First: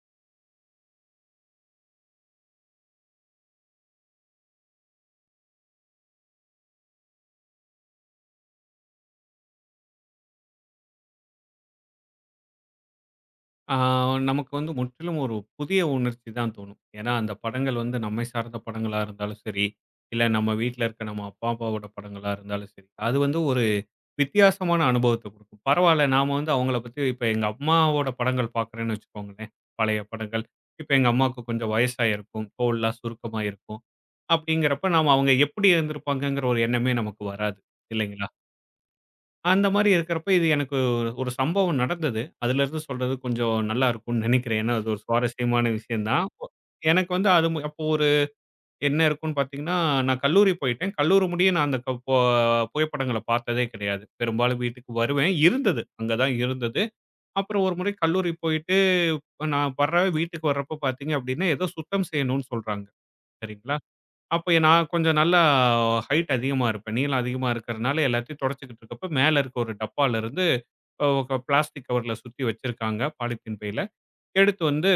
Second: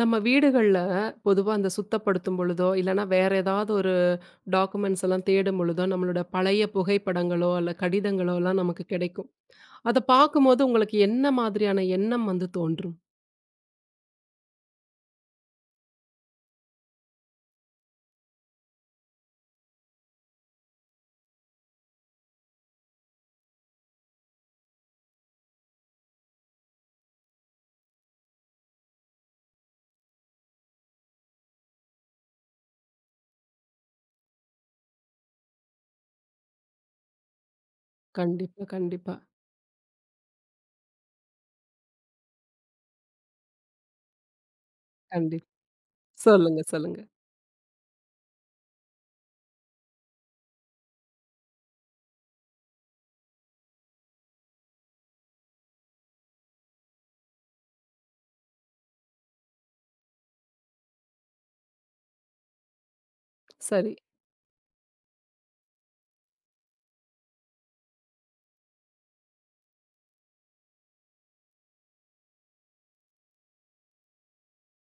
நம்ம வீடுகள்ல பொதுவா அந்த சுத்தப்படுத்தும் பொழுதோ, இல்லன்னா வேற ஏதாவது ஒரு டாக்குமெண்ட்ஸ் எல்லாம் தேடும் பொழுதோ, நம்மளோட பழைய புகைப்படங்களோ, அல்ல கடிதங்களோ எல்லாம் நமக்கு கிடைக்கும். அத பார்க்கும்போது உங்களுக்கு என்ன மாதிரியான எண்ணம் வந்து தோன்றும்? ஆ நமக்கு வந்து முற்றிலும் ஒரு புதிய உணர்ச்சி தான் தோணும். ஏன்னா, அந்த படங்கள் வந்து நம்மை சார்ந்த படங்களா இருந்தாலும் சரி, இல்ல நம்ம வீட்ல இருக்க நம்ம அப்பா, அம்மாவோட படங்களா இருந்தாலும் சரி, அது வந்து ஒரு வித்தியாசமான அனுபவத்த குடுக்கும். பரவால்ல நாம வந்து அவங்கள பத்தி இப்ப எங்க அம்மாவோட படங்கள் பார்க்குறேன்னு வச்சுக்கோங்களேன், பழைய படங்கள். இப்ப எங்க அம்மாவுக்கு கொஞ்சம் வயசாயிருக்கும், தோள்லாம் சுருக்கமா இருக்கும். அப்படிங்கிறப்ப நாம அவங்க எப்படி இருந்திருப்பாங்கங்கிற ஒரு எண்ணமே நமக்கு வராது. இல்லைங்களா? கண்டிப்பா, கண்டிப்பா, அந்த மாரி இருக்கிறப்ப, இது எனக்கு ஒரு ஒரு சம்பவம் நடந்தது. அதுலருந்து சொல்றது கொஞ்சம் நல்லா இருக்கும்னு நினைக்கிறேன். ஏன்னா, அது ஒரு கண்டிப்பா. சுவாரஸ்யமான விஷயம் தான். சொல்லுங்க, சொல்லுங்க. எனக்கு வந்து அது அப்போ ஒரு என்ன இருக்கும்னு பார்த்தீங்கன்னா, நான் கல்லூரி போயிட்டேன். கல்லூரி முடிய நான் அந்த க போ புகைப்படங்கள பார்த்ததே கிடையாது. பெரும்பாலும் வீட்டுக்கு வருவேன். இருந்தது. அங்க தான் இருந்தது. அப்புறம் ஒரு முறை கல்லூரி போயிட்டு, இப்ப நான் வர்ற வீட்டுக்கு வர்றப்ப பார்த்தீங்க அப்டின்னா, ஏதோ சுத்தம் செய்யணும்னு சொல்றாங்க. சரிங்களா? சரி. அப்ப நான் கொஞ்சம் நல்லா ஹைட் அதிகமா இருப்பேன். நீளம் அதிகமா இருக்கிறனால எல்லாத்தையும் தொடச்சுக்கிட்டு இருக்கப்ப, மேல இருக்க ஒரு டப்பாலருந்து ஒ பிளாஸ்டிக் கவர்ல சுத்தி வச்சிருக்காங்க. பாலித்தீன் பையில. எடுத்து வந்து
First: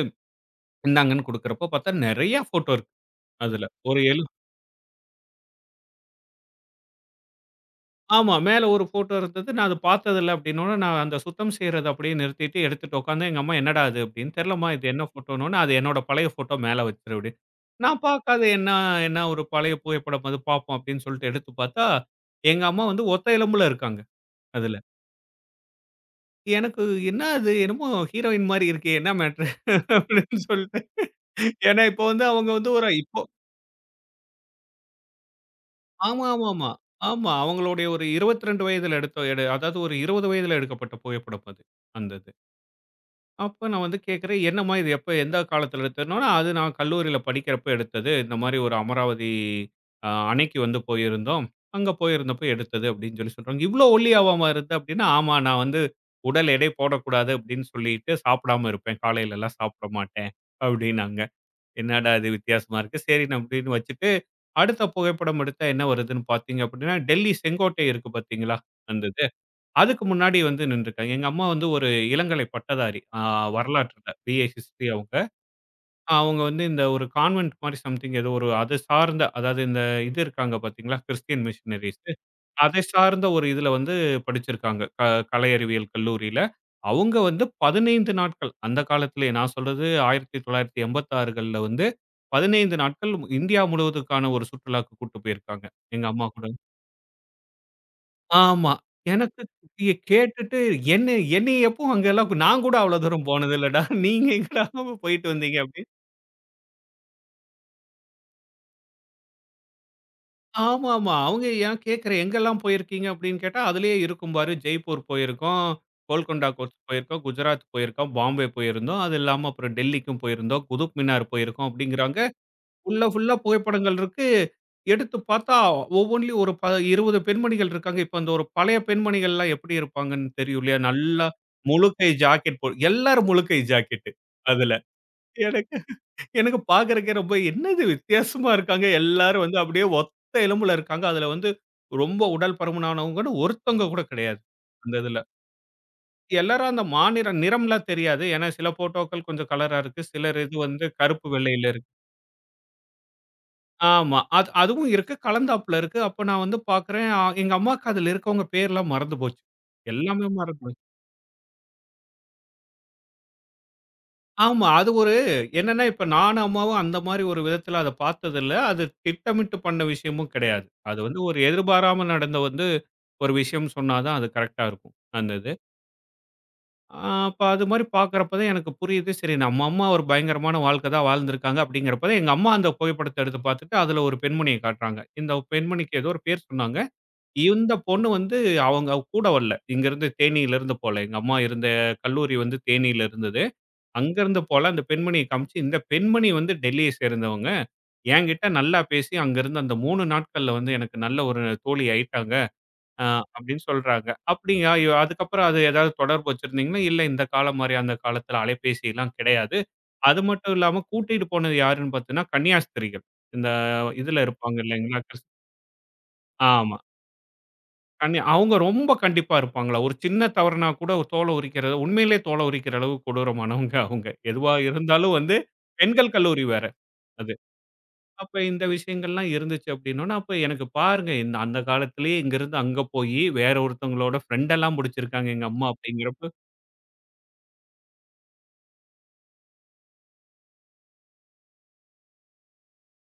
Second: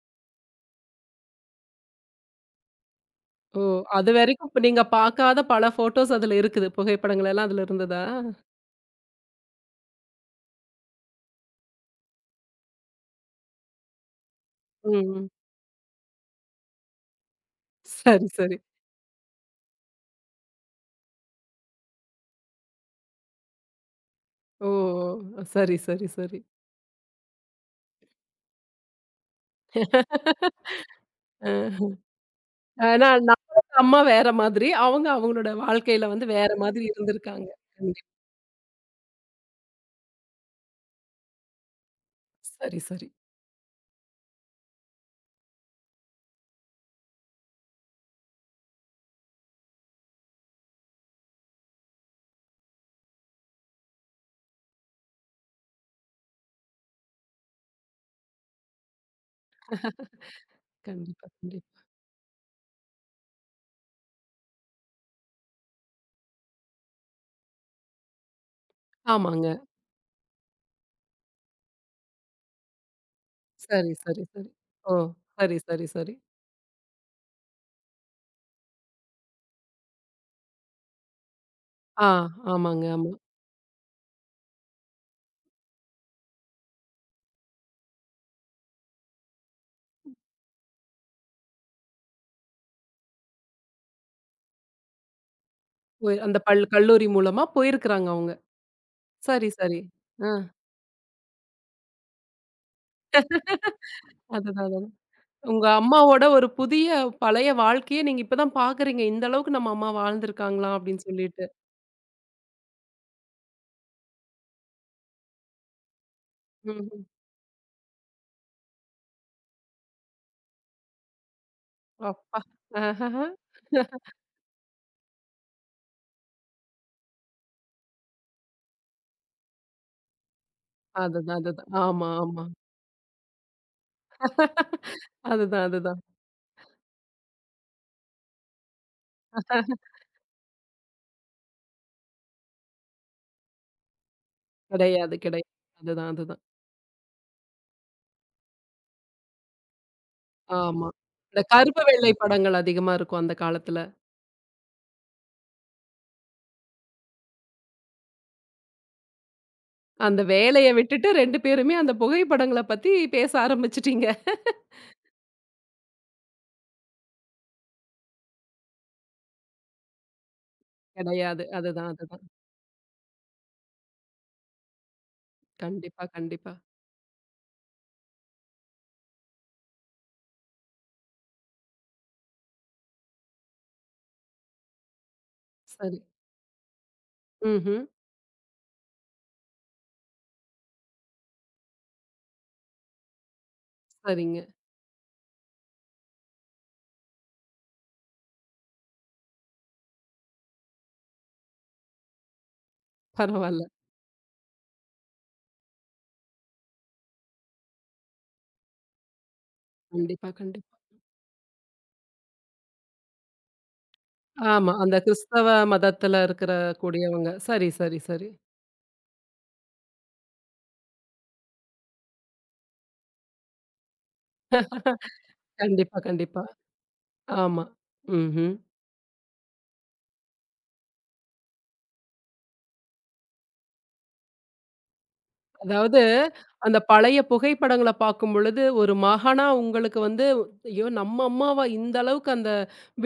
இந்தாங்கன்னு குடுக்குறப்போ பார்த்தா நெறைய ஃபோட்டோ இருக்கு ஓ! அதுல. ஒரு எழு அதுவரைக்கும் இப்ப நீங்க பார்க்காத பல ஃபோட்டோஸ் அதுல இருக்குது. புகைப்படங்கள் எல்லாம் அதுல இருந்ததா? ஆமா. மேல ஒரு ஃபோட்டோ இருந்தது. நான் அத பார்த்ததில்ல அப்டின்னோனே, நான் அந்த சுத்தம் செய்றத அப்படியே நிறுத்திட்டு எடுத்துட்டு உட்காந்தேன். எங்க அம்மா என்னடா அது அப்டின்னு. தெரிலம்மா இது என்ன ம். ஃபோட்டோன்னோனே, அது என்னோட பழைய ஃபோட்டோ மேல வச்சிரு அப்டின்னு. நான் சரி, பார்க்காத சரி. என்ன என்ன ஒரு பழைய புகைப்படம் அது பார்ப்போம் அப்டின்னு சொல்லிட்டு எடுத்து பார்த்தா, எங்க அம்மா வந்து ஒத்த எலும்புல இருக்காங்க ஓ! அதுல. சரி, சரி, சரி. எனக்கு என்ன அது என்னமோ ஹீரோயின் மாரி இருக்கே! என்ன மேட்ரு? அப்படின்னு சொல்லிட்டு. அ. ஏன்னா, இப்போ வந்து அவங்க வந்து ஒரு ஆனா, இப்போ நம்மளோட அம்மா வேற மாதிரி. அவங்க அவங்களோட வாழ்க்கையில ஆமா, வந்து ஆமா, வேற ஆமா. மாதிரி ஆமா. இருந்திருக்காங்க. அவங்களுடைய ஒரு கண்டிப்பா. 22 வயதில எடுத்த எடு அதாவது ஒரு 20 வயதில எடுக்கப்பட்ட புகைப்படம் அது. அந்த இது. சரி, சரி. அப்ப நான் வந்து கேட்கிறேன், "என்னம்மா இது எப்ப எந்த காலத்துல எடுத்ததுன்னோனே?" அது நான் கல்லூரியில படிக்கிறப்ப எடுத்தது. இந்த மாரி ஒரு அமராவதி அணைக்கு வந்து போயிருந்தோம். அங்க போயிருந்தப்ப எடுத்தது அப்படின்னு சொல்லி சொல்றாங்க. "இவ்ளோ ஒல்லியாவாம இருந்த?" அப்படின்னா, "ஆமா நான் வந்து உடல் எடை போடக்கூடாது அப்படின்னு சொல்லிட்டு சாப்பிடாம இருப்பேன். காலையிலலாம் சாப்பிட மாட்டேன்." அப்படின்னாங்க. கண்டிப்பா, கண்டிப்பா. என்னடா இது வித்தியாசமா இருக்கு. சரின்னு அப்படின்னு வச்சுட்டு, அடுத்த புகைப்படம் எடுத்தா என்ன வருதுன்னு பார்த்தீங்க அப்படின்னா, டெல்லி செங்கோட்டை இருக்கு பார்த்தீங்களா? அந்த இது. ஆமாங்க. அதுக்கு முன்னாடி வந்து நின்றுருக்காங்க. எங்க அம்மா வந்து ஒரு இளங்கலை பட்டதாரி. சரி, வரலாற்றுல. சரி, பிஏ சரி. ஹிஸ்ட்ரி ஓ! அவங்க. சரி, சரி, சரி. அவங்க வந்து இந்த ஒரு கான்வென்ட் மாரி சம்திங் ஏதோ ஒரு அது சார்ந்த அதாவது இந்த இது இருக்காங்க பார்த்தீங்களா? Christian missionaries. ஆ, அதை ஆமாங்க. ஆமா. சார்ந்த ஒரு இதுல வந்து படிச்சிருக்காங்க. கலை அறிவியல் கல்லூரியில. அவங்க வந்து 15 நாட்கள். அந்த காலத்திலேயே நான் சொல்றது 1986கள்ல வந்து 15 நாட்கள் இந்தியா முழுவதுக்கான ஒரு சுற்றுலாக்கு கூட்டு போயிருக்காங்க. எங்க போய் அம்மா அந்த கூட. பள் கல்லூரி மூலமா போயிருக்கிறாங்க அவங்க. ஆமா. எனக்கு சரி, சரி. இதைய ஆ, கேட்டுட்டு என்ன என்னைய எப்போ அங்கெல்லாம் நான் கூட அவ்வளோ தூரம் போனதில்லடா. நீங்க எங்கடா அதுதான், அதுதான். போயிட்டு வந்தீங்க உங்க அப்படின்னு. அம்மாவோட ஒரு புதிய பழைய வாழ்க்கைய நீங்க இப்ப தான் பார்க்குறீங்க. இந்த அளவுக்கு நம்ம அம்மா வாழ்ந்திருக்காங்களா அப்படின்னு ஆமாமா. சொல்லிட்டு. அவங்க ஏன் கேட்கிறேன் எங்கெல்லாம் போயிருக்கீங்க அப்படின்னு கேட்டா, அதிலேயே இருக்கும் பாரு. ஜெய்ப்பூர் போயிருக்கோம், கோல்கொண்டா கோட்ஸ் ம்ஹ்ம். போயிருக்கோம், குஜராத் போயிருக்கோம், பாம்பே போயிருந்தோம். அது இல்லாம அப்புறம் டெல்லிக்கும் போயிருந்தோம், குதுப் மினார் போயிருக்கோம் அப்படிங்கிறாங்க. அப்பா! ஆஹ், ஆஹ், ஃபுல்லா, ஆஹ். ஃபுல்லா புகைப்படங்கள் இருக்கு. எடுத்து பார்த்தா, ஒவ்வொன்லயும் ஒரு 20 பெண்மணிகள் இருக்காங்க. இப்ப அந்த ஒரு பழைய பெண்மணிகள்லாம் எப்படி இருப்பாங்கன்னு தெரியும் இல்லையா? நல்லா அதுதான், அதுதான். முழு ஆமா, கை ஆமா. ஜாக்கெட் போ எல்லாரும் முழு கை ஜாக்கெட்டு அதுல. அதுதான், எனக்கு அதுதான். எனக்கு பார்க்கறக்கே ரொம்ப என்னது வித்தியாசமா இருக்காங்க. எல்லாரும் வந்து அப்படியே ஒத்த எலும்புல இருக்காங்க. அதுல வந்து ரொம்ப உடல் பருமனானவங்கன்னு ஒருத்தவங்க கூட கிடையாது. அந்த கிடையாது, இதுல. கிடையாது. அதுதான், அதுதான். எல்லாரும் அந்த மாநிற நிறம்லாம் தெரியாது. ஏன்னா சில ஃபோட்டோக்கள் கொஞ்சம் கலரா இருக்கு. சிலர் இது வந்து ஆமா. கருப்பு இந்த வெள்ளையில கருப்பு, இருக்கு. வெள்ளை படங்கள் அதிகமா இருக்கும் அந்த காலத்துல. ஆமா. அது அதுவும் இருக்கு. கலந்தாப்புல இருக்கு. அப்ப நான் வந்து பார்க்குறேன், எங்க அம்மாக்கு அதுல இருக்கவங்க பேர்லாம் மறந்து போச்சு. அந்த எல்லாமே மறந்து வேலைய போச்சு. விட்டுட்டு 2 பேருமே அந்த புகைப்படங்கள பத்தி பேச ஆரம்பிச்சுட்டீங்க. ஆமா. அது ஒரு என்னன்னா, இப்ப நானும், அம்மாவும் அந்த மாரி ஒரு விதத்துல அத பார்த்ததில்ல. அது திட்டமிட்டு பண்ண விஷயமும் கிடையாது. அது வந்து ஒரு கிடையாது. அதுதான், எதிர்பாராம அதுதான். நடந்த வந்து ஒரு விஷயம் சொன்னா தான் அது கரெக்ட்டா இருக்கும். அந்த இது. கண்டிப்பா, கண்டிப்பா. அ அப்ப அது மாரி பார்க்குறப்ப தான் எனக்கு புரியுது. சரி நம்ம அம்மா ஒரு பயங்கரமான வாழ்க்கை தான் வாழ்ந்திருக்காங்க அப்படிங்கிறப்ப தான் எங்க அம்மா அந்த புகைப்படத்த எடுத்து பார்த்துட்டு, அதுல ஒரு பெண்மணிய காட்டுறாங்க. இந்த பெண்மணிக்கு சரி. ஏதோ ஒரு பேர் சொன்னாங்க. இந்த ம்ஹ்ம். பொண்ணு வந்து அவங்க கூட வரல. இங்கருந்து தேனியிலருந்து போல. எங்க அம்மா இருந்த கல்லூரி வந்து தேனியில இருந்தது. சரிங்க. அங்கருந்து போல அந்த பெண்மணிய காமிச்சு, இந்த பெண்மணி வந்து டெல்லிய சேர்ந்தவங்க. என்கிட்ட நல்லா பேசி அங்கருந்து அந்த 3 நாட்கள்ல வந்து எனக்கு நல்ல ஒரு தோழி ஆயிட்டாங்க. அ அப்படின்னு பரவால்ல. சொல்றாங்க. அப்படியா அதுக்கப்புறம் அது ஏதாவது தொடர்பு வச்சிருந்தீங்களா? இல்ல இந்த காலம் மாரி அந்த காலத்துல அலைபேசிலாம் கிடையாது. அது கண்டிப்பா, மட்டும் கண்டிப்பா. இல்லாம கூட்டிட்டு போனது யாருன்னு பார்த்தீங்கன்னா, கன்னியாஸ்திரிகள். இந்த இதுல இருப்பாங்க ஆமா. அந்த இல்லைங்களா? கிறிஸ்தவ மதத்துல இருக்கிற ஆமா. கூடியவங்க. சரி, சரி, கண்ணி சரி. அவங்க ரொம்ப கண்டிப்பா இருப்பாங்களா? ஒரு சின்ன தவறுனா கூட தோல உரிக்கிறது உண்மையிலேயே தோல உரிக்கிற அளவு கொடூரமானவங்க அவங்க. எதுவா இருந்தாலும் வந்து கண்டிப்பா, பெண்கள் கண்டிப்பா. கல்லூரி வேற அது. ஆமா. அப்ப ம்ஹ்ம். இந்த விஷயங்கள்லாம் இருந்துச்சு அப்படின்னோன, அப்ப எனக்கு பாருங்க இந்த அந்த காலத்திலேயே இங்கிருந்து அங்க போயி வேற ஒருத்தவங்களோட ஃப்ரெண்ட் எல்லாம் புடிச்சிருக்காங்க எங்க அம்மா அதாவது, அப்படிங்கிறப்ப அந்த பழைய புகைப்படங்கள பார்க்கும் பொழுது, ஒரு மகனா உங்களுக்கு வந்து, "ஐயோ! நம்ம அம்மாவா இந்த அளவுக்கு அந்த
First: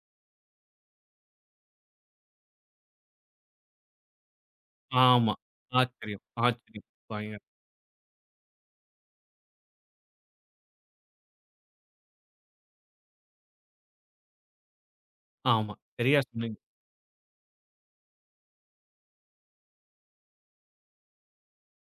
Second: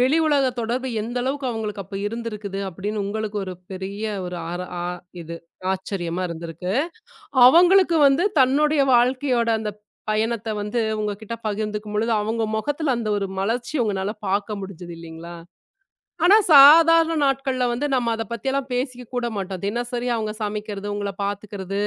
வெளி உலக தொடர்பு எந்த அளவுக்கு அவங்களுக்கு அப்ப இருந்திருக்குது." அப்படின்னு உங்களுக்கு ஒரு பெரிய ஒரு ஆர ஆ ஆமா. இது ஆச்சரியமா ஆச்சரியம், இருந்திருக்கு. ஆச்சரியம். பயங்கர அவங்களுக்கு வந்து தன்னுடைய வாழ்க்கையோட அந்த பயணத்த வந்து உங்ககிட்ட பகிர்ந்துக்கும் பொழுது, அவங்க முகத்துல அந்த ஒரு மலர்ச்சி உங்கனால பார்க்க முடிஞ்சது இல்லைங்களா? ஆமா. சரியா ஆனா, சொன்னீங்க. சாதாரண நாட்கள்ல வந்து நம்ம அத பத்தியெல்லாம் பேசிக்க கூட மாட்டோம். தினசரி அவங்க சமைக்கிறது, உங்கள பாத்துக்கிறது,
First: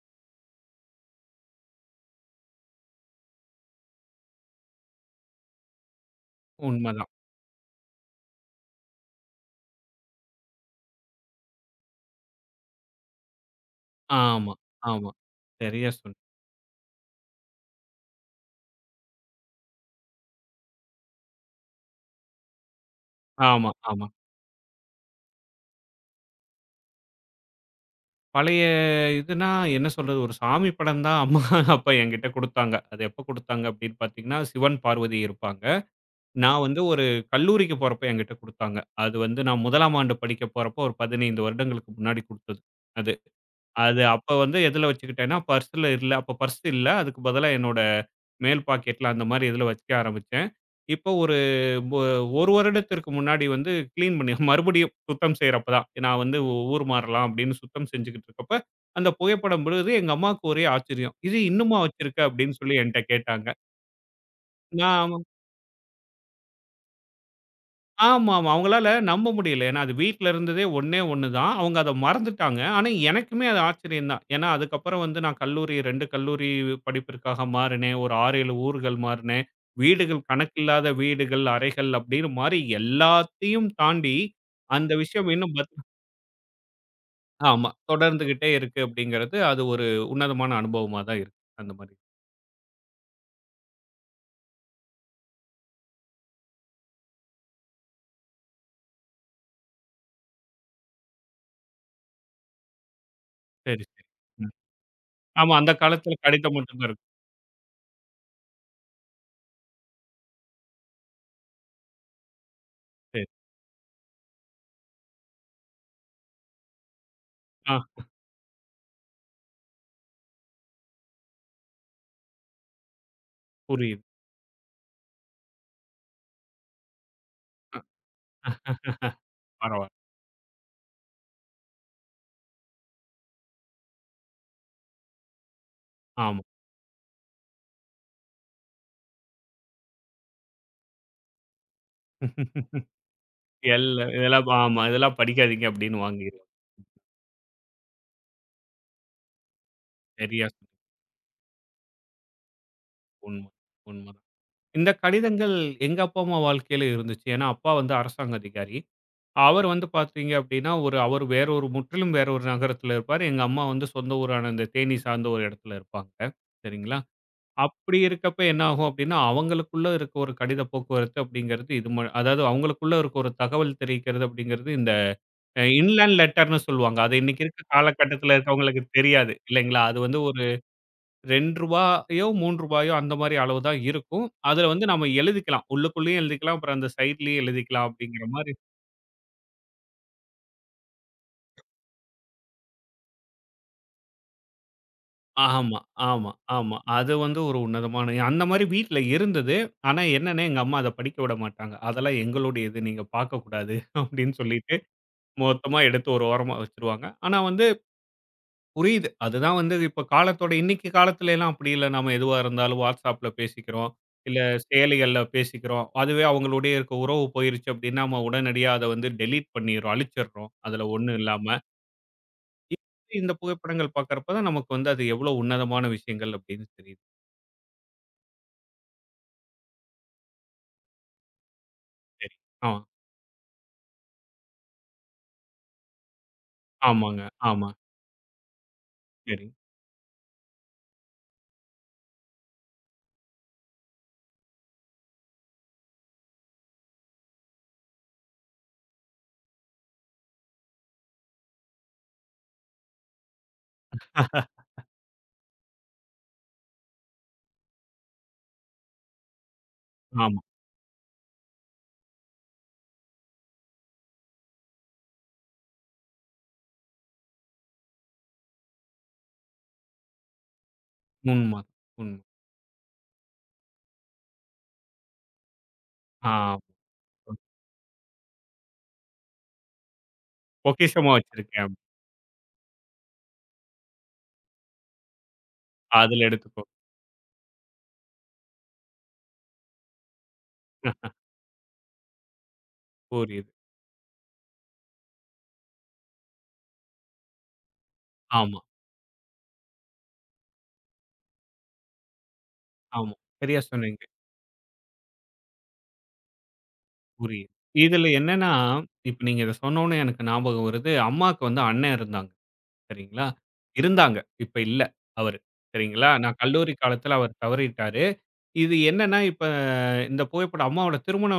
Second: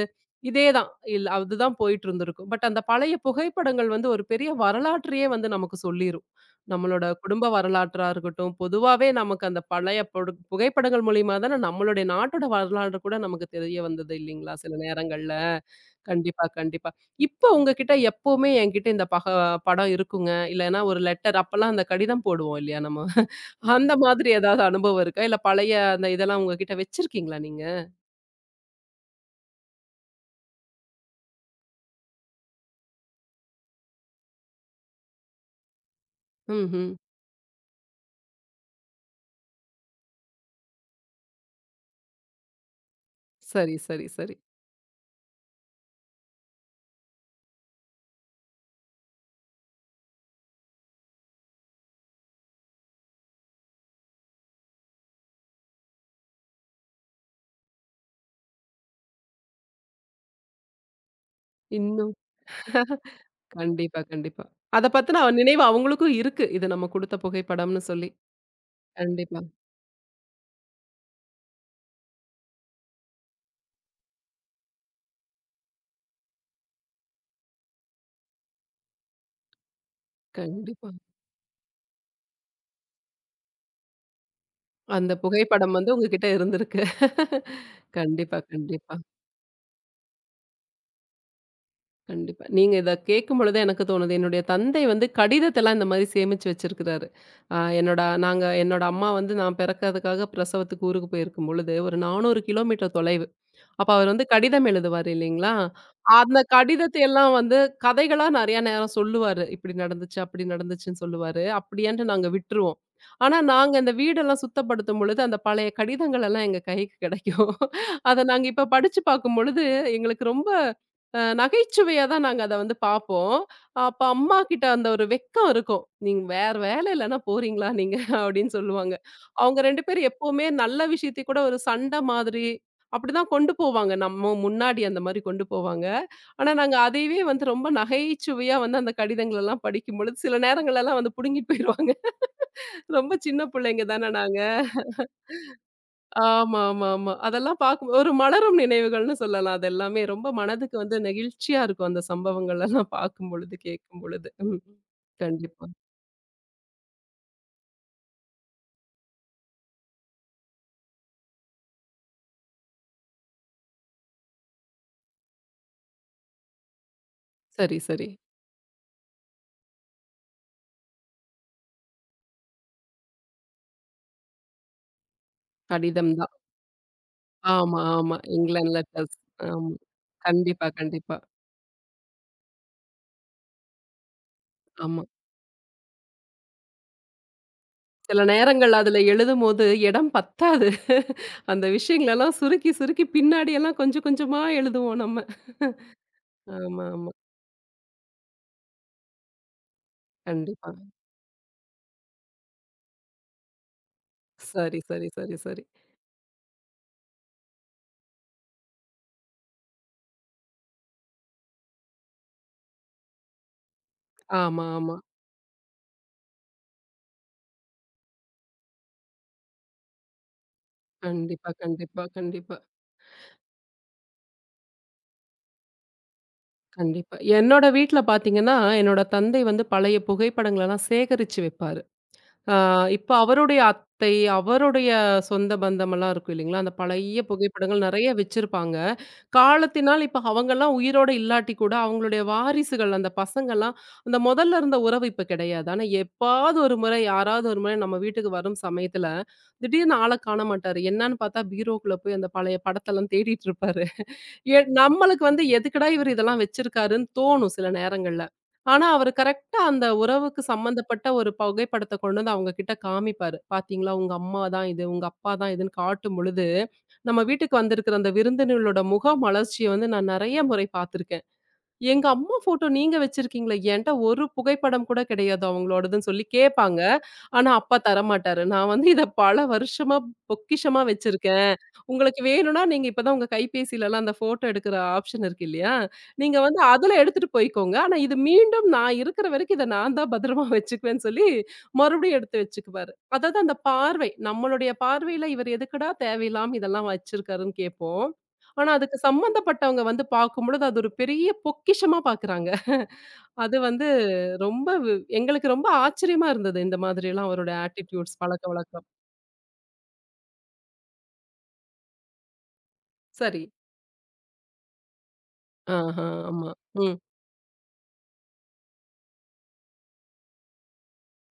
இதே தான். இல்ல அதுதான் போயிட்டுருந்திருக்கும். பட் அந்த பழைய புகைப்படங்கள் வந்து ஒரு பெரிய வரலாற்றையே வந்து நமக்கு சொல்லிரும். நம்மளோட உண்மதான். குடும்ப வரலாற்றா இருக்கட்டும், பொதுவாவே நமக்கு அந்த பழைய பொடு புகைப்படங்கள் மூலியமா தானே நம்மளுடைய நாட்டோட வரலாறு கூட நமக்கு தெரிய வந்தது ஆமா, இல்லைங்களா? சில ஆமா. நேரங்கள்ல. சரியா சொன்னீங்க. கண்டிப்பா, கண்டிப்பா. இப்ப உங்ககிட்ட எப்பவுமே என்கிட்ட இந்த பக படம் இருக்குங்க. இல்லன்னா ஒரு லெட்டர் அப்பலாம் அந்த கடிதம் போடுவோம் இல்லையா நம்ம? ஆமா, அந்த ஆமா. மாதிரி ஏதாவது அனுபவம் இருக்கா? இல்ல பழைய அந்த இதெல்லாம் உங்ககிட்ட வச்சிருக்கீங்களா நீங்க? பழைய இதுனா, என்ன சொல்றது? ஒரு சாமி படம் தான் அம்மா, அப்பா என்கிட்ட குடுத்தாங்க. அது எப்ப குடுத்தாங்க அப்படின்னு பார்த்தீங்கன்னா, சிவன், பார்வதி இருப்பாங்க. நான் வந்து ம்ஹ்ம். ஒரு கல்லூரிக்கு போறப்ப என்கிட்ட குடுத்தாங்க. அது வந்து நான் 1ஆம் ஆண்டு படிக்க போறப்போ, ஒரு 15 வருடங்களுக்கு முன்னாடி குடுத்தது. அது. சரி, அது சரி, அப்ப சரி. வந்து எதுல வச்சுக்கிட்டேன்னா, பர்ஸ்ல இல்ல. அப்ப பர்ஸ் இல்ல. அதுக்கு பதிலா என்னோட மேல் பாக்கெட்ல அந்த மாரி இதுல வைக்க ஆரம்பிச்சேன். இப்போ ஒரு ஒ 1 வருடத்திற்கு முன்னாடி வந்து கிளீன் பண்ணி மறுபடியும் சுத்தம் செய்றப்ப தான். நான் வந்து ஊர் மாறலாம் அப்படின்னு சுத்தம் செஞ்சுகிட்டு இருக்கப்ப, அந்த புகைப்படம் விழுது. எங்க அம்மாவுக்கு ஒரே ஆச்சரியம். "இது இன்னுமா இன்னும் வச்சிருக்க?" அப்படின்னு சொல்லி என்ட்ட கேட்டாங்க. கண்டிப்பா, கண்டிப்பா. அத நான் பத்தின அவ- நினைவு அவங்களுக்கும் இருக்கு. இது நம்ம குடுத்த புகைப்படம்னு சொல்லி. ஆமாமா. அவங்களால நம்ப கண்டிப்பா, முடியல. ஏன்னா, அது வீட்ல இருந்ததே ஒண்ணே ஒண்ணு தான். அவங்க அத மறந்துட்டாங்க. ஆனா, எனக்குமே அது ஆச்சரியம் தான். ஏன்னா, அதுக்கப்புறம் வந்து நான் கல்லூரி 2 கல்லூரி படிப்பிற்காக மாறினேன். ஒரு 6, 7 ஊர்கள் மாறினேன். வீடுகள் கணக்கில்லாத கண்டிப்பா. வீடுகள், அறைகள் அப்படின்னு மாறி எல்லாத்தையும் தாண்டி, அந்த அந்த விஷயம் இன்னும் புகைப்படம் வந்து உங்ககிட்ட இருந்திருக்கு. ஆமா. கண்டிப்பா, தொடர்ந்துகிட்டே இருக்கு கண்டிப்பா. அப்படிங்கிறது, அது ஒரு உன்னதமான அனுபவமா தான் இருக்கு. அந்த மாரி. கண்டிப்பா. நீங்க இத கேட்கும்பொழுது எனக்கு தோணுது. என்னுடைய தந்தை வந்து கடிதத்தெல்லாம் இந்த மாரி சேமிச்சு வச்சிருக்கிறாரு. அ என்னோட நாங்க என்னோட அம்மா வந்து நான் பிறக்கறதுக்காக பிரசவத்துக்கு ஊருக்கு போயிருக்கும் பொழுது, ஒரு 400 கிலோமீட்டர் தொலைவு. சரி, அப்ப சரி. அவர் வந்து ம். கடிதம் எழுதுவாரு இல்லைங்களா? ஆமா. அந்த காலத்துல அந்த கடிதம் மட்டும் தான் கடிதத்தை இருக்கும். எல்லாம் வந்து கதைகளா நெறைய நேரம் சொல்லுவாரு. இப்படி நடந்துச்சு, அப்படி நடந்துச்சுன்னு சொல்லுவாரு. அப்படியான்ட்டு நாங்க விட்டுருவோம். சரி. ஆனா நாங்க இந்த வீடெல்லாம் சுத்தப்படுத்தும் பொழுது, அந்த பழைய கடிதங்கள் எல்லாம் எங்க கைக்கு கிடைக்கும். ஆ அத நாங்க இப்ப படிச்சு பார்க்கும் பொழுது, எங்களுக்கு ரொம்ப அ நகைச்சுவையா தான் நாங்க அத வந்து பார்ப்போம். அப்ப புரியுது. அம்மாகிட்ட அந்த ஒரு வெட்கம் இருக்கும். "நீங்க வேற வேலை இல்லன்னா போறீங்களா நீங்க?" அப்படின்னு சொல்லுவாங்க. அவங்க 2 பரவால்ல. பேரும் எப்பவுமே நல்ல விஷயத்தையும் கூட ஒரு சண்டை மாதிரி அப்படிதான் கொண்டு போவாங்க. நம்ம முன்னாடி அந்த மாரி கொண்டு போவாங்க. ஆமா. ஆனா நாங்க அதையவே வந்து ரொம்ப நகைச்சுவையா வந்து அந்த கடிதங்கள் எல்லாம் படிக்கும்பொழுது, சில நேரங்கள்லலாம் வந்து புடுங்கிட்டு போயிருவாங்க. ரொம்ப சின்ன பிள்ளைங்க எல்ல தானே நாங்க. இதெல்லாம் ஆமா. இதெல்லாம் படிக்காதீங்க அப்டின்னுவாங்க. ஆமா, ஆமா, ஆமா. அதெல்லாம் பார்க்கும் ஒரு மலரும் நினைவுகள்னு சொல்லலாம். அது எல்லாமே ரொம்ப சரியா சொன்னீங்க. மனதுக்கு வந்து நெகிழ்ச்சியா இருக்கும். அந்த சம்பவங்கள் எல்லாம் பார்க்கும் உண்ம. பொழுது, கேட்கும் உண்மதான். பொழுது. ம். இந்த கடிதங்கள் கண்டிப்பா. எங்க அப்பா, அம்மா வாழ்க்கையில இருந்துச்சு. ஏன்னா, அப்பா வந்து அரசாங்க அதிகாரி. அவர் வந்து பார்த்தீங்க அப்டின்னா, ஒரு அவர் வேற ஒரு முற்றிலும் வேற ஒரு நகரத்தில இருப்பாரு. எங்க அம்மா வந்து சொந்த ஊரான இந்த தேனி சார்ந்த ஒரு இடத்துல இருப்பாங்க. சரிங்களா? சரி, அப்டி சரி. இருக்கப்ப என்ன ஆகும் அப்டின்னா, அவங்களுக்குள்ள இருக்க ஒரு கடித போக்குவரத்து அப்டிங்கிறது இது அதாவது அவங்களுக்குள்ள இருக்க ஒரு தகவல் தெரிவிக்கிறது அப்டிங்கிறது இந்த கடிதம் இன்லேண்ட் தான். லெட்டர்ன்னு சொல்லுவாங்க. அது இன்னைக்கு இருக்க ஆமா, ஆமா. காலகட்டத்தில இங்கிலாந்து இருக்கவங்களுக்கு லெட்டர்ஸ். தெரியாது. ஆமா. இல்லைங்களா? அது வந்து ஒரு கண்டிப்பா, கண்டிப்பா. ரூ. 2யோ ரூ. 3யோ அந்த மாரி அளவு தான் இருக்கும். அதுல வந்து ஆமா. நம்ம எழுதிக்கலாம். உள்ளுக்குள்ளேயும் எழுதிக்கலாம். அப்புறம் அந்த சைட்லயும் எழுதிக்கலாம் சில அப்படிங்கிற மாரி. நேரங்கள் அதுல எழுதும்போது இடம் பத்தாது. அந்த விஷயங்களெல்லாம் சுருக்கி, சுருக்கி பின்னாடி எல்லாம் கொஞ்சம் கொஞ்சமா எழுதுவோம் நம்ம. ஆமா, ஆமா, ஆமா. ஆமா, ஆமா. அது வந்து ஒரு உன்னதமான அந்த மாரி வீட்ல இருந்தது. ஆனா என்னன்னா, எங்க கண்டிப்பா. அம்மா அத படிக்க விட மாட்டாங்க. அதெல்லாம் எங்களுடையது. நீங்க பார்க்கக்கூடாது அப்படின்னு சொல்லிட்டு சரி, சரி, சரி, சரி. மொத்தமா எடுத்து ஒரு ஓரமா வச்சுருவாங்க. ஆனா வந்து புரியுது. அதுதான் வந்து இப்ப காலத்தோட இன்னைக்கு காலத்துல எல்லாம் அப்படி இல்ல. நாம எதுவா இருந்தாலும் WhatsAppல பேசிக்கிறோம். இல்ல ஆமா, ஆமா. செயலிகள்ல பேசிக்கிறோம். அதுவே அவங்களுடைய இருக்க உறவு போயிருச்சு அப்படின்னா, நம்ம உடனடியா அத வந்து டெலீட் பண்ணிர்றோம். அழிச்சிர்றோம். அதுல ஒண்ணும் இல்லாம. கண்டிப்பா, கண்டிப்பா, கண்டிப்பா. இந்த புகைப்படங்கள் பார்க்கறப்ப தான் நமக்கு வந்து அது எவ்வளவு உன்னதமான விஷயங்கள் அப்படின்னு தெரியுது. கண்டிப்பா. என்னோட வீட்ல பார்த்தீங்கன்னா, என்னோட தந்தை வந்து பழைய புகைப்படங்களெல்லாம் சேகரிச்சு வைப்பாரு. சரி. ஆ ஆ. இப்ப அவருடைய அத்தை, அவருடைய சொந்த பந்தமெல்லாம் இருக்கும் இல்லைங்களா? அந்த ஆமாங்க. பழைய ஆமா. புகைப்படங்கள் நெறைய வச்சிருப்பாங்க. சரி. காலத்தினால் இப்ப அவங்கலாம் உயிரோட இல்லாட்டி கூட, அவங்களுடைய வாரிசுகள் அந்த பசங்கலாம் அந்த மொதல்ல இருந்த உறவு இப்ப கிடையாது. ஆனா எப்பாவது ஒரு முறை, யாராவது ஒரு முறை நம்ம வீட்டுக்கு வரும் சமயத்துல, திடீர்னு ஆள காண மாட்டாரு. என்னன்னு பார்த்தா பீரோக்குள்ள போய் அந்த பழைய படத்தெல்லாம் தேடிட்டு இருப்பாரு. எ நம்மளுக்கு வந்து எதுக்குடா இவரு இதெல்லாம் வச்சிருக்காருன்னு தோணும் சில நேரங்கள்ல. ஆனா அவரு கரெக்ட்டா அந்த ஆமா. உறவுக்கு சம்மந்தப்பட்ட ஒரு புகைப்படத்த கொண்டு வந்து அவங்க கிட்ட காமிப்பாரு. பார்த்தீங்களா உங்க அம்மா தான் இது, உங்க அப்பா தான் இதுன்னு காட்டும் பொழுது நம்ம வீட்டுக்கு வந்திருக்கிற அந்த விருந்தினர்களோட முக மலர்ச்சிய வந்து நான் நெறைய முறை பார்த்துருக்கேன். உண்ம. எங்க உண்ம. அம்மா ஃபோட்டோ நீங்க வச்சிருக்கீங்களே! என்ட்ட ஒரு புகைப்படம் கூட கிடையாது அவங்களோடதுன்னு சொல்லி ஆ. கேட்பாங்க. ஆனா, அப்பா தரமாட்டாரு. நான் வந்து இத பல வருஷமா பொக்கிஷமா பொக்கிஷமா வச்சிருக்கேன். வச்சிருக்கேன். உங்களுக்கு வேணும்னா, நீங்க இப்ப தான் உங்க கைபேசிலலாம் அந்த ஃபோட்டோ எடுக்கிற ஆப்ஷன் இருக்கு இல்லையா? அதுல நீங்க வந்து எடுத்துக்கோ. அதுல எடுத்துட்டு போய்க்கோங்க. ஆனா, இது மீண்டும் நான் இருக்கிற வரைக்கும் இத நான் தான் பத்திரமா வச்சுக்குவேன்னு சொல்லி மறுபடியும் எடுத்து வச்சுக்குவாரு. அதாவது புரியுது. அந்த பார்வை, நம்மளுடைய பார்வையில இவர் எதுக்குடா தேவையில்லாம இதெல்லாம் வச்சிருக்காருன்னு கேட்போம். ஆமா, ஆனா, அதுக்கு சம்மந்தப்பட்டவங்க வந்து பார்க்கும்பொழுது, அது ஒரு பெரிய பொக்கிஷமா பார்க்குறாங்க. ஆமா. அது சரியா வந்து சொன்னீங்க. ரொம்ப வ் எங்களுக்கு ரொம்ப ஆச்சரியமா இருந்தது. இந்த மாதிரிலாம் புரியுது. அவரோட இதுல ஆட்டிட்யூட்ஸ், என்னன்னா, பழக்கவழக்கம். இப்ப நீங்க இத சொன்னோனே எனக்கு ஞாபகம் வருது. அம்மாக்கு வந்து அண்ணன் இருந்தாங்க. சரிங்களா? சரி. இருந்தாங்க. இப்ப இல்ல அவரு. ஆஹா, சரிங்களா? நான் ஆமா. கல்லூரி ம். காலத்துல அவர் தவறிட்டாரு. இது என்னன்னா, இப்ப இந்த புகைப்படம் அம்மாவோட திருமண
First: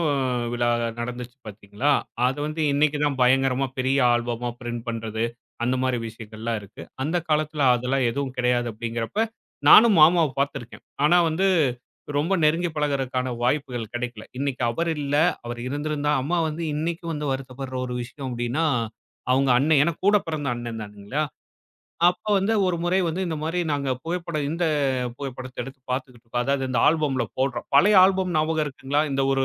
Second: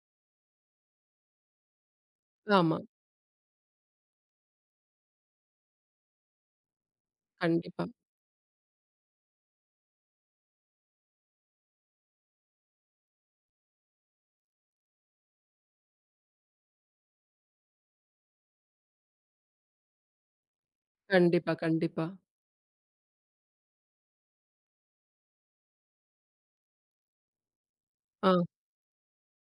விழா நடந்துச்சு பார்த்தீங்களா? அத வந்து ஆமா. இன்னைக்கு தான் பயங்கரமா பெரிய ஆல்பமா பிரிண்ட் பண்றது, அந்த மாரி விஷயங்கள்லாம் இருக்கு. அந்த காலத்துல கண்டிப்பா. அதெல்லாம் எதுவும் கிடையாது அப்படிங்கிறப்ப, நானும் மாமாவ பார்த்துருக்கேன். ஆனா வந்து ரொம்ப நெருங்கி பழகுறதுக்கான வாய்ப்புகள் கிடைக்கல. இன்னைக்கு அவர் இல்ல. அவர் இருந்திருந்தா அம்மா வந்து இன்னைக்கு வந்து வருத்தப்படுற ஒரு விஷயம் அப்படின்னா, அவங்க அண்ணன் ஏன்னா கூட பிறந்த அண்ணன் தானுங்களா? கண்டிப்பா, கண்டிப்பா. அப்ப வந்து ஒரு முறை வந்து இந்த மாரி நாங்க புகைப்படம் இந்த புகைப்படத்த எடுத்து பார்த்துக்கிட்டு இருக்கோம். அதாவது இந்த ஆல்பம்ல போடுறோம். பழைய ஆ. ஆல்பம் ஞாபகம் இருக்குங்களா? இந்த ஒரு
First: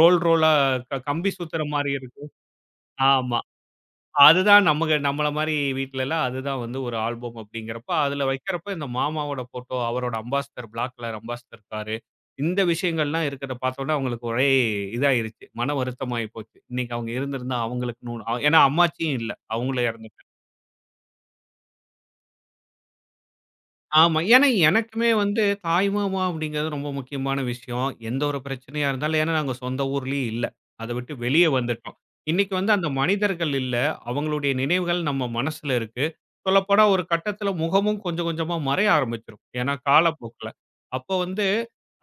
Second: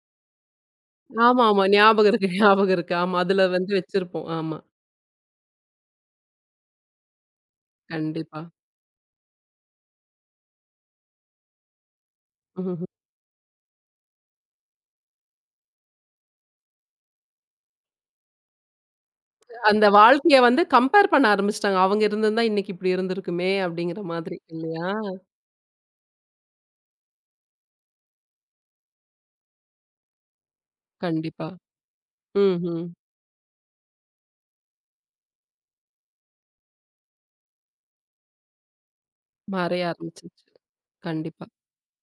ரோலா கம்பி ஆமா, ஆமா. சுத்துற மாரி ஞாபகம் இருக்கு, இருக்கும். ஞாபகம் இருக்கு. ஆமா. ஆமா. அதுல வந்து வச்சிருப்போம். ஆமா. அதுதான் நமக்கு நம்மள மாரி வீட்லலாம் அதுதான் வந்து ஒரு ஆல்பம் அப்படிங்கிறப்ப, அதுல கண்டிப்பா. வைக்கிறப்ப இந்த மாமாவோட ஃபோட்டோ, அவரோட ambassador black colour ambassador car, இந்த ம்ஹ்ம். விஷயங்கள்லாம் இருக்கிறத பார்த்தோனே அவங்களுக்கு ஒரே இதாயிருச்சு. மன வருத்தமாயி போச்சு. இன்னைக்கு அவங்க இருந்திருந்தா அவங்களுக்குன்னு ஒண்ணு ஏன்னா அம்மாச்சியும் இல்ல. அந்த அவங்களும் இறந்து வாழ்க்கைய வந்து கம்பேர் பண்ண ஆரம்பிச்சுட்டாங்க. அவங்க இருந்திருந்தா இன்னைக்கு இப்படி இருந்திருக்குமே அப்படிங்கிற ஆமா. மாதிரி ஏன்னா இல்லையா? எனக்குமே வந்து தாய் மாமா அப்படிங்கிறது ரொம்ப முக்கியமான விஷயம். எந்த ஒரு பிரச்சனையா இருந்தாலும் ஏன்னா நாங்க சொந்த ஊர்லயே இல்ல. அத விட்டு வெளிய கண்டிப்பா. வந்துட்டோம். இன்னைக்கு வந்து ம்ஹ்ம். அந்த மனிதர்கள் இல்ல. அவங்களுடைய நினைவுகள் நம்ம மனசுல இருக்கு. சொல்லப்போனா ஒரு கட்டத்துல முகமும் கொஞ்சம் கொஞ்சமா மறைய ஆரம்பிச்சுரும். ஏன்னா மறைய ஆரம்பிச்சுருச்சு. காலப்போக்குல. அப்போ வந்து கண்டிப்பா.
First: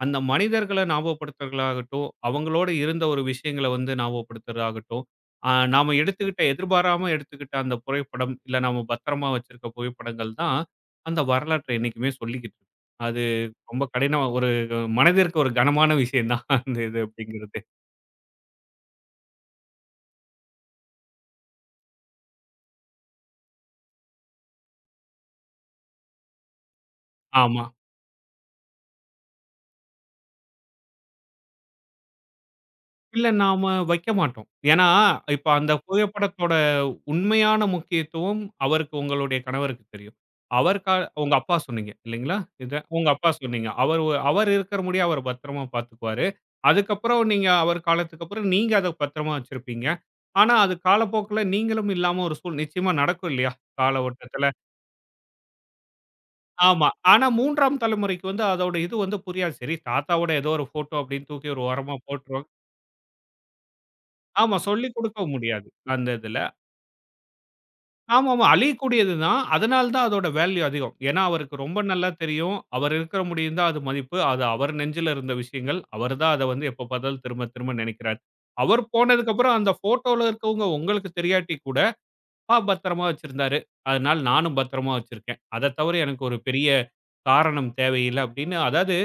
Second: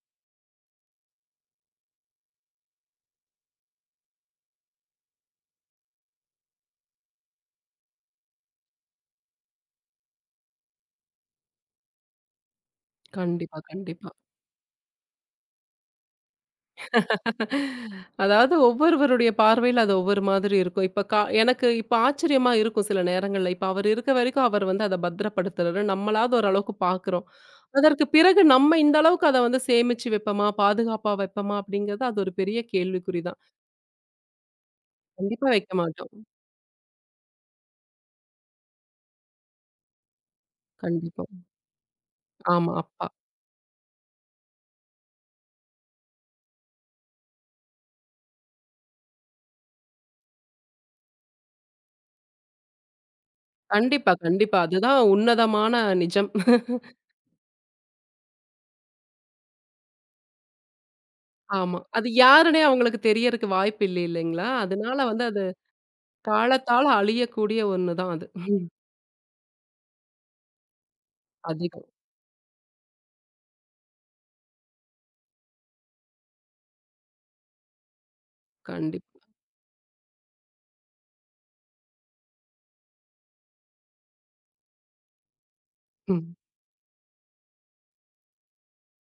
அந்த மனிதர்கள ஞாபகப்படுத்துறதாகட்டும், அவங்களோட இருந்த ஒரு விஷயங்கள வந்து ஞாபகப்படுத்துறதாகட்டும், நாம எடுத்துக்கிட்ட எதிர்பாராம எடுத்துக்கிட்ட அந்த புகைப்படம், இல்ல நாம பத்திரமா வச்சிருக்க புகைப்படங்கள் தான் அந்த வரலாற்ற என்னைக்குமே சொல்லிக்கிட்டு இருக்கும். அது கண்டிப்பா, ரொம்ப கண்டிப்பா. கடினம் ஒரு மனதிற்கு ஒரு கனமான விஷயம் தான் அந்த இது அப்படிங்கிறது. அதாவது ஒவ்வொருவருடைய பார்வையில அது ஒவ்வொரு மாதிரி இருக்கும். இப்ப கா எனக்கு இப்ப ஆச்சரியமா இருக்கும் சில நேரங்கள்ல. இப்ப அவரு இருக்க வரைக்கும் அவர் வந்து அத பத்திரப்படுத்துறாரு. நம்மளாவது ஓரளவுக்கு பார்க்குறோம். ஆமா. அதற்கு பிறகு நம்ம இந்த அளவுக்கு அத வந்து சேமிச்சு வைப்போமா? பாதுகாப்பா வைப்போமா? அப்படிங்கிறது அது ஒரு பெரிய கேள்விக்குறி இல்ல தான். நாம வைக்க மாட்டோம். ஏன்னா, இப்ப கண்டிப்பா அந்த வைக்க மாட்டோம். புகைப்படத்தோட உண்மையான முக்கியத்துவம் அவருக்கு உங்களுடைய கணவருக்கு தெரியும். அவர் கண்டிப்பா. உங்க அப்பா சொன்னீங்க இல்லைங்களா? இத ஆமா, உங்க அப்பா. அப்பா சொன்னீங்க. அவர் இருக்கிற முடிய அவர் பத்திரமா பார்த்துக்குவாரு. அதுக்கப்புறம் நீங்க அவர் காலத்துக்கு அப்புறம் நீங்க அத பத்திரமா வச்சிருப்பீங்க. ஆனா, அது காலப்போக்குல நீங்களும் இல்லாம ஒரு நிச்சயமா நடக்கும் இல்லையா? கால கண்டிப்பா, ஓட்டத்துல. கண்டிப்பா. அதுதான் உன்னதமான நிஜம். ஆமா. ஆனா 3ஆம் தலைமுறைக்கு வந்து அதோட இது வந்து புரியாது. சரி தாத்தாவோட ஏதோ ஒரு ஃபோட்டோ அப்படின்னு தூக்கி ஒரு ஆமா. ஓரமா அது போட்டுருவாங்க. யாருன்னே அவங்களுக்கு தெரியறக்கு வாய்ப்பு இல்ல இல்லைங்களா? ஆமா சொல்லிக் அதனால கொடுக்க வந்து அது முடியாது. அந்த இதுல. காலத்தால அழியக்கூடிய ஒண்ணு தான் அது. ஆமாமா அழியக்கூடியது தான். அதனால தான் அதோட வேல்யூ அதிகம். ஏன்னா அவருக்கு ரொம்ப அதிகம். நல்லா தெரியும். அவர் இருக்கிற முடியும் தான் அது மதிப்பு. அது அவர் நெஞ்சில இருந்த விஷயங்கள். அவர் தான் அத வந்து எப்ப பார்த்தாலும் திரும்ப திரும்ப நினைக்கிறார். அவர் கண்டிப்பா. போனதுக்கு அப்புறம் அந்த ஃபோட்டோல இருக்கவங்க உங்களுக்கு தெரியாட்டி கூட அப்பா பத்திரமா வச்சிருந்தாரு. அதனால நானும் பத்திரமா வச்சிருக்கேன். அத தவிர எனக்கு ம். ஒரு பெரிய காரணம் தேவையில்ல அப்படின்னு அதாவது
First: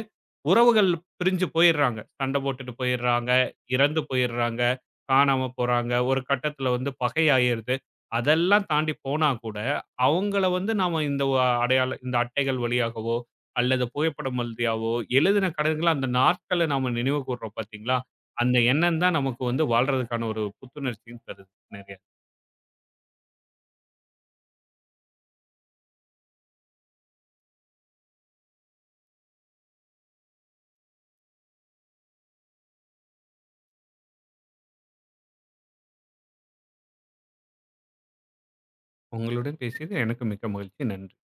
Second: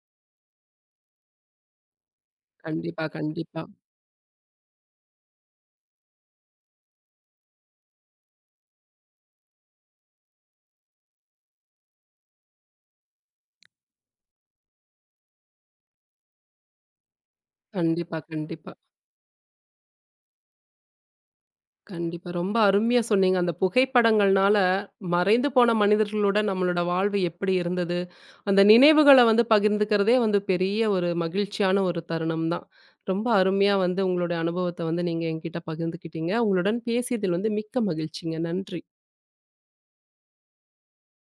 உறவுகள் பிரிஞ்சு போயிடுறாங்க. சண்டை போட்டுட்டு கண்டிப்பா, போயிடுறாங்க. கண்டிப்பா. இறந்து போயிடுறாங்க. காணாம போறாங்க. ஒரு கட்டத்தில வந்து பகை ஆயிருது. அதெல்லாம் தாண்டி போனா கூட, அவங்கள வந்து நாம இந்த அடையாள இந்த அட்டைகள் வழியாகவோ, அல்லது புகைப்படம் வழியாவோ எழுதின கடன்கள அந்த நாட்கள நாம நினைவு கூர்றோம் பார்த்தீங்களா? கண்டிப்பா, அந்த கண்டிப்பா. எண்ணம் தான் நமக்கு வந்து வாழ்றதுக்கான ஒரு புத்துணர்ச்சியும் தருது. நெறைய கண்டிப்பா. ரொம்ப அருமையா சொன்னீங்க. அந்த புகைப்படங்கள்னால மறைந்து போன மனிதர்களோட நம்மளோட வாழ்வு எப்படி இருந்தது? அந்த நினைவுகள வந்து பகிர்ந்துக்கிறதே வந்து பெரிய ஒரு மகிழ்ச்சியான ஒரு தருணம் தான். ரொம்ப அருமையா வந்து உங்களுடைய அனுபவத்த வந்து நீங்க என்கிட்ட பகிர்ந்துக்கிட்டீங்க. உங்களுடன் பேசியதில் வந்து மிக்க மகிழ்ச்சிங்க. நன்றி. உங்களுடன் பேசியது எனக்கு மிக்க மகிழ்ச்சி. நன்றி.